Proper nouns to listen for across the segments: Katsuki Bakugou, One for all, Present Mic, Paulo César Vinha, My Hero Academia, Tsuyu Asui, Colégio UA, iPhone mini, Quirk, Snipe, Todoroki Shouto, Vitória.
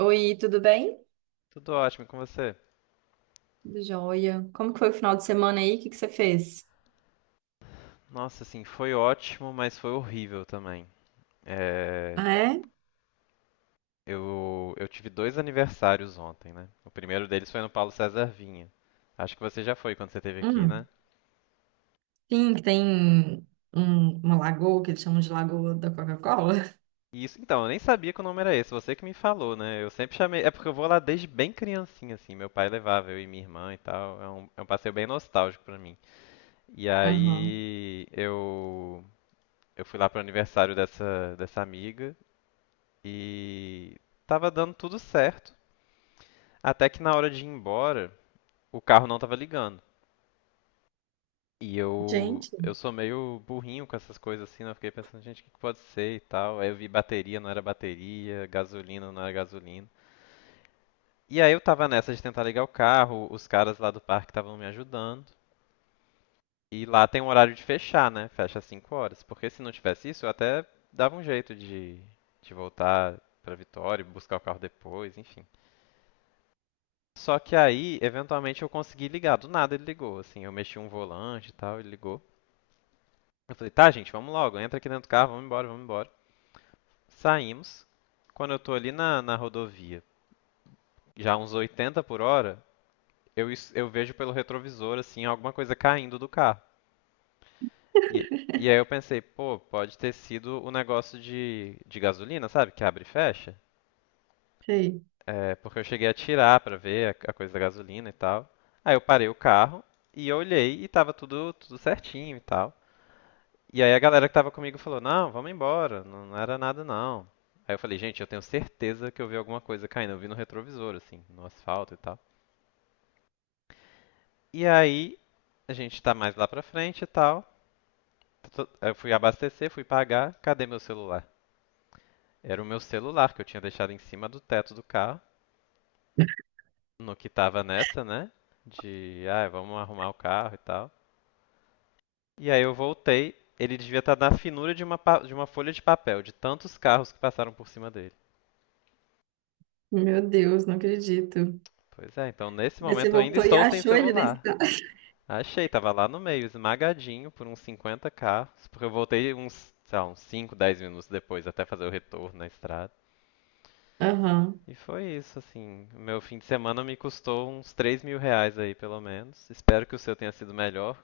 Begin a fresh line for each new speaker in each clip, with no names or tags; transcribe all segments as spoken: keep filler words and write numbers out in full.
Oi, tudo bem?
Tudo ótimo e com você?
Tudo jóia. Como que foi o final de semana aí? O que que você fez?
Nossa, assim, foi ótimo, mas foi horrível também. É,
Ah, é?
eu, eu tive dois aniversários ontem, né? O primeiro deles foi no Paulo César Vinha. Acho que você já foi quando você esteve aqui, né?
Hum. Sim, que tem um- uma lagoa que eles chamam de Lagoa da Coca-Cola.
E isso, então, eu nem sabia que o nome era esse, você que me falou, né? Eu sempre chamei. É porque eu vou lá desde bem criancinha, assim. Meu pai levava, eu e minha irmã e tal. É um, é um passeio bem nostálgico pra mim. E
Aham.
aí eu, eu fui lá pro aniversário dessa, dessa amiga e tava dando tudo certo. Até que na hora de ir embora, o carro não tava ligando. E eu,
Gente,
eu sou meio burrinho com essas coisas assim, né? Eu fiquei pensando, gente, o que que pode ser e tal. Aí eu vi bateria, não era bateria, gasolina, não era gasolina. E aí eu tava nessa de tentar ligar o carro, os caras lá do parque estavam me ajudando. E lá tem um horário de fechar, né? Fecha às cinco horas. Porque se não tivesse isso, eu até dava um jeito de, de voltar pra Vitória, buscar o carro depois, enfim. Só que aí, eventualmente, eu consegui ligar. Do nada ele ligou, assim. Eu mexi um volante e tal, ele ligou. Eu falei, tá, gente, vamos logo. Entra aqui dentro do carro, vamos embora, vamos embora. Saímos. Quando eu tô ali na, na rodovia, já uns oitenta por hora, eu, eu vejo pelo retrovisor, assim, alguma coisa caindo do carro. E, e aí eu pensei, pô, pode ter sido o negócio de, de gasolina, sabe? Que abre e fecha.
sei.
É, porque eu cheguei a tirar pra ver a, a coisa da gasolina e tal. Aí eu parei o carro e eu olhei e tava tudo, tudo certinho e tal. E aí a galera que tava comigo falou: Não, vamos embora, não, não era nada não. Aí eu falei: Gente, eu tenho certeza que eu vi alguma coisa caindo. Eu vi no retrovisor, assim, no asfalto e tal. E aí a gente tá mais lá pra frente e tal. Tô- Eu fui abastecer, fui pagar. Cadê meu celular? Era o meu celular que eu tinha deixado em cima do teto do carro. No que tava nessa, né? De, ah, vamos arrumar o carro e tal. E aí eu voltei, ele devia estar na finura de uma, pa- de uma folha de papel, de tantos carros que passaram por cima dele.
Meu Deus, não acredito.
Pois é, então nesse
Mas você
momento eu ainda
voltou e
estou sem
achou ele nesse?
celular. Achei, tava lá no meio, esmagadinho por uns cinquenta carros, porque eu voltei uns, sei lá, uns cinco, dez minutos depois até fazer o retorno na estrada.
Aham.
E foi isso, assim, o meu fim de semana me custou uns três mil reais aí, pelo menos. Espero que o seu tenha sido melhor.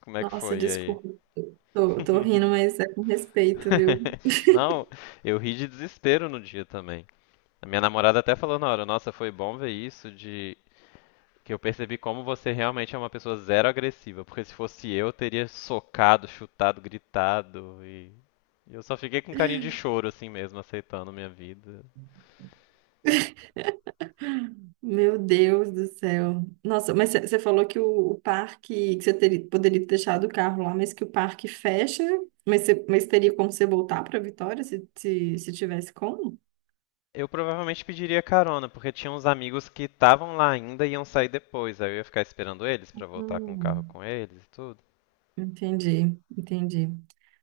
Como é que
Nossa,
foi aí?
desculpa. Tô, tô rindo, mas é com respeito, viu?
Não, eu ri de desespero no dia também. A minha namorada até falou na hora, nossa, foi bom ver isso de que eu percebi como você realmente é uma pessoa zero agressiva, porque se fosse eu, eu teria socado, chutado, gritado e e eu só fiquei com carinho de choro assim mesmo, aceitando minha vida.
Meu Deus do céu. Nossa, mas você falou que o, o parque, que você teria, poderia ter deixado o carro lá, mas que o parque fecha, mas, cê- mas teria como você voltar para Vitória se, se, se tivesse como?
Eu provavelmente pediria carona, porque tinha uns amigos que estavam lá ainda e iam sair depois, aí eu ia ficar esperando eles pra voltar com o carro
Hum,
com eles e tudo.
entendi, entendi.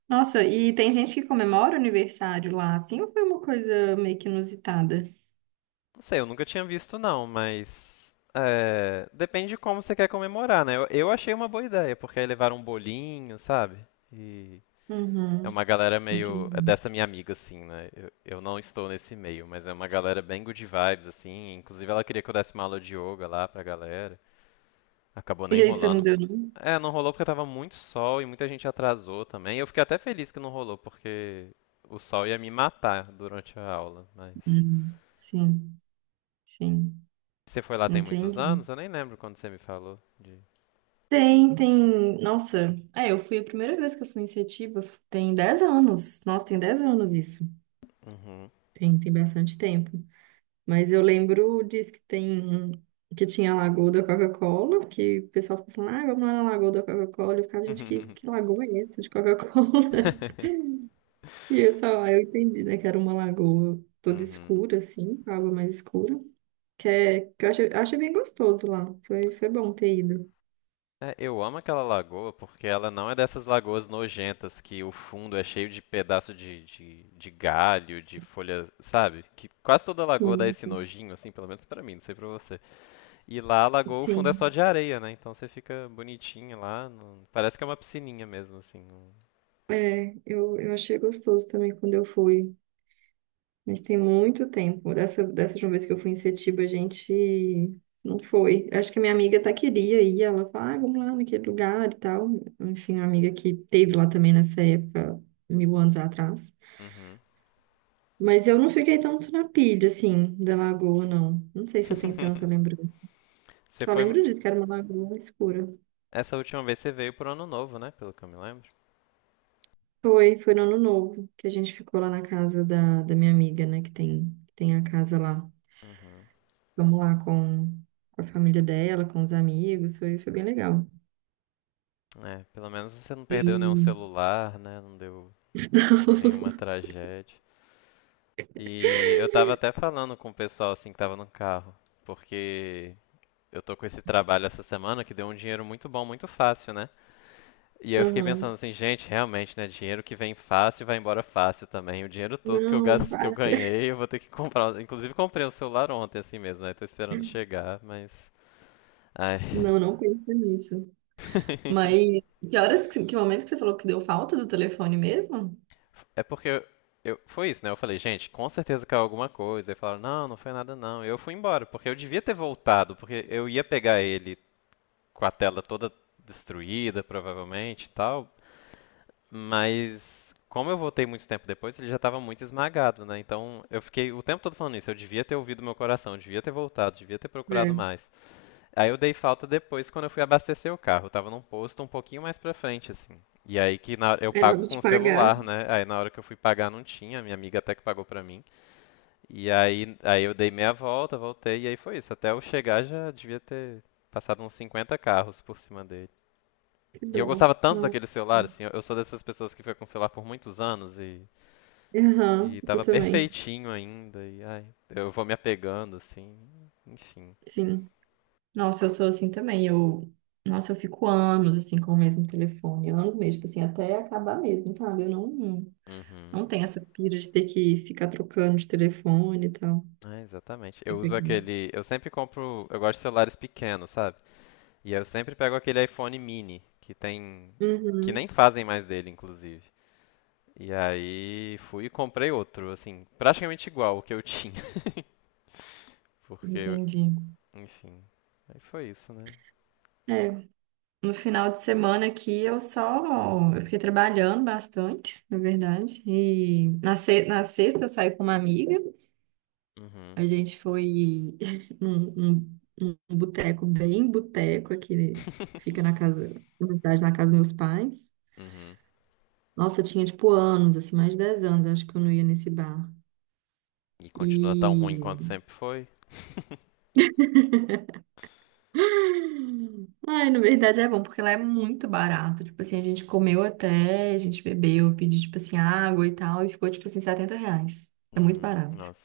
Nossa, e tem gente que comemora o aniversário lá, assim, ou foi uma coisa meio que inusitada?
Não sei, eu nunca tinha visto não, mas é, depende de como você quer comemorar, né? Eu, eu achei uma boa ideia, porque aí levaram um bolinho, sabe? E é
Uhum,
uma galera meio é
entendi.
dessa minha amiga assim, né? Eu, eu não estou nesse meio, mas é uma galera bem good vibes assim. Inclusive ela queria que eu desse uma aula de yoga lá pra galera. Acabou nem
E aí você não
rolando.
deu nenhum?
É, não rolou porque tava muito sol e muita gente atrasou também. Eu fiquei até feliz que não rolou, porque o sol ia me matar durante a aula, mas
Hum, sim, sim,
você foi lá tem muitos
entendi.
anos? Eu nem lembro quando você me falou de.
Tem, tem. Nossa, é, eu fui a primeira vez que eu fui em Setiba, tem dez anos. Nossa, tem dez anos isso.
Uhum.
Tem, tem bastante tempo. Mas eu lembro disso, que tem um- que tinha a Lagoa da Coca-Cola, que o pessoal ficava falando, ah, vamos lá na Lagoa da Coca-Cola. Eu ficava, gente, que, que lagoa é essa de Coca-Cola? E eu só, aí eu entendi, né, que era uma lagoa toda
Uhum.
escura, assim, com água mais escura. Que, é, que eu achei, achei bem gostoso lá. Foi, foi bom ter ido.
É, eu amo aquela lagoa porque ela não é dessas lagoas nojentas que o fundo é cheio de pedaço de, de, de galho, de folha, sabe? Que quase toda lagoa dá
Sim.
esse nojinho, assim, pelo menos pra mim, não sei pra você. E lá a lagoa, o fundo é só
Sim.
de areia, né? Então você fica bonitinho lá, não- parece que é uma piscininha mesmo, assim. não-
É, eu, eu achei gostoso também quando eu fui, mas tem muito tempo. Dessa, dessa última vez que eu fui em Setiba, a gente não foi. Acho que a minha amiga até queria ir, ela falou, ah, vamos lá naquele lugar e tal. Enfim, uma amiga que teve lá também nessa época, mil anos atrás.
Uhum.
Mas eu não fiquei tanto na pilha, assim, da lagoa, não. Não sei se eu tenho tanta lembrança.
Você
Só
foi,
lembro disso, que era uma lagoa escura.
essa última vez você veio pro ano novo, né? Pelo que eu me lembro.
Foi, foi no ano novo, que a gente ficou lá na casa da, da minha amiga, né, que tem, que tem a casa lá.
Uhum.
Vamos lá com, com a família dela, com os amigos, foi, foi bem legal.
É, pelo menos você não perdeu nenhum
E.
celular, né? Não deu nenhuma tragédia. E eu tava até falando com o pessoal assim que tava no carro, porque eu tô com esse trabalho essa semana que deu um dinheiro muito bom, muito fácil, né? E aí eu
Não,
fiquei
aham.
pensando assim, gente, realmente, né? Dinheiro que vem fácil vai embora fácil também. O dinheiro todo que eu
Não,
gasto, que eu
para.
ganhei, eu vou ter que comprar. Inclusive comprei um celular ontem assim mesmo, né? Tô esperando chegar, mas. Ai.
Não, não pensa nisso. Mas que horas, que, que momento que você falou que deu falta do telefone mesmo?
É porque eu, eu- foi isso, né? Eu falei, gente, com certeza caiu alguma coisa. E falaram, não, não foi nada não. Eu fui embora, porque eu devia ter voltado, porque eu ia pegar ele com a tela toda destruída, provavelmente e tal. Mas como eu voltei muito tempo depois, ele já estava muito esmagado, né? Então eu fiquei o tempo todo falando isso. Eu devia ter ouvido meu coração, eu devia ter voltado, devia ter procurado
É,
mais. Aí eu dei falta depois quando eu fui abastecer o carro. Eu tava num posto um pouquinho mais pra frente, assim. E aí que na- eu
é
pago
hora
com
de
o
pagar,
celular, né? Aí na hora que eu fui pagar não tinha, minha amiga até que pagou pra mim. E aí, aí eu dei meia volta, voltei, e aí foi isso. Até eu chegar já devia ter passado uns cinquenta carros por cima dele.
que
E eu
dó.
gostava tanto
Nossa.
daquele celular, assim, eu eu sou dessas pessoas que foi com o celular por muitos anos e,
Aham,
e
eu
tava
também.
perfeitinho ainda, e ai, eu vou me apegando, assim, enfim.
Sim. Nossa, eu sou assim também. Eu, nossa, eu fico anos assim com o mesmo telefone, anos mesmo, tipo assim, até acabar mesmo, sabe? Eu não,
Uhum.
não tem essa pira de ter que ficar trocando de telefone e tal.
É, exatamente.
Eu
Eu uso
peguei.
aquele. Eu sempre compro. Eu gosto de celulares pequenos, sabe? E eu sempre pego aquele iPhone mini, que tem. Que nem
Uhum,
fazem mais dele, inclusive. E aí fui e comprei outro, assim, praticamente igual o que eu tinha. Porque. eu-
entendi.
Aí foi isso, né?
É, no final de semana aqui eu só eu fiquei trabalhando bastante, na verdade. E na, se- na sexta eu saí com uma amiga.
Uhum.
A gente foi num, num, num boteco bem boteco aqui, né? Fica na casa, na cidade, na casa dos meus pais.
Uhum.
Nossa, tinha tipo anos, assim, mais de dez anos, acho que eu não ia nesse bar.
E continua tão ruim quanto
E
sempre foi?
ai, na verdade é bom, porque lá é muito barato. Tipo assim, a gente comeu até, a gente bebeu, pedi tipo assim, água e tal, e ficou, tipo assim, setenta reais. É muito
Uhum.
barato.
Nossa.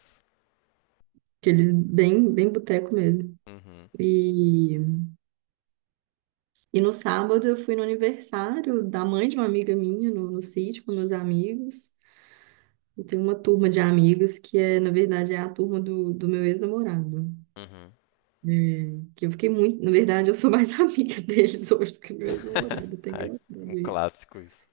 Aqueles bem, bem boteco mesmo.
Uhum.
E, e no sábado eu fui no aniversário da mãe de uma amiga minha, no, no sítio, com meus amigos. Eu tenho uma turma de amigos que é, na verdade, é a turma do, do meu ex-namorado.
Uhum.
É, que eu fiquei muito. Na verdade, eu sou mais amiga deles hoje do que meu ex-namorado. Tem
Ai,
engraçado.
um clássico isso.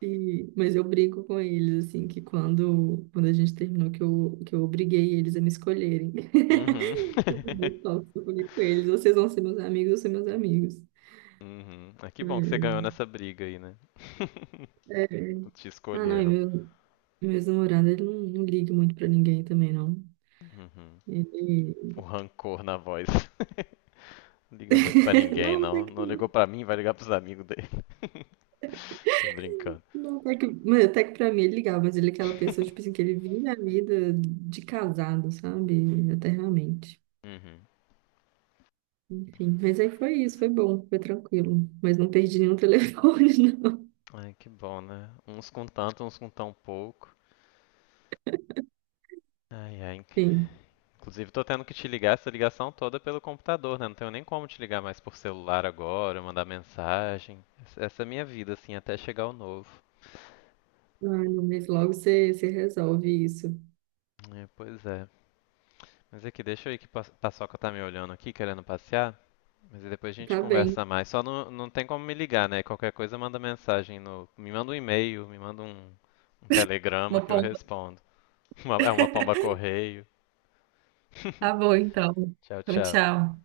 E, mas eu brigo com eles, assim, que quando, quando a gente terminou, que eu, que eu obriguei eles a me escolherem.
Uhum.
Que eu falei, "Ó, eu falei com eles, vocês vão ser meus amigos, eu ser meus amigos."
Uhum. Ah, que bom que você ganhou
Foi-
nessa briga aí, né? Te
Ah, não, e
escolheram.
meu, meu ex-namorado, ele não, não liga muito pra ninguém também, não.
Uhum.
Ele...
O rancor na voz. Não liga muito pra ninguém,
Não, até
não.
que
Não
não.
ligou pra mim, vai ligar pros amigos dele. Tô brincando.
Não, até que, mas até que pra mim ele ligava, mas ele é aquela pessoa, tipo assim, que ele vive a vida de casado, sabe? Eternamente.
Uhum.
Enfim, mas aí foi isso, foi bom, foi tranquilo. Mas não perdi nenhum telefone, não.
Ai, que bom, né? Uns com tanto, uns com tão pouco. Ai, ai.
Enfim,
Inclusive, tô tendo que te ligar essa ligação toda pelo computador, né? Não tenho nem como te ligar mais por celular agora, mandar mensagem. Essa essa é a minha vida, assim, até chegar o novo.
ah, não, mas logo você, você resolve isso.
É, pois é. Mas aqui, deixa eu ir que Pa- Paçoca tá me olhando aqui, querendo passear. Mas aí depois a gente
Tá
conversa
bem.
mais. Só não, não tem como me ligar, né? Qualquer coisa manda mensagem no. Me manda um e-mail, me manda um, um telegrama
Uma
que eu
pomba.
respondo. Uma- é uma pomba correio.
Tá bom, então.
Tchau,
Então,
tchau.
tchau.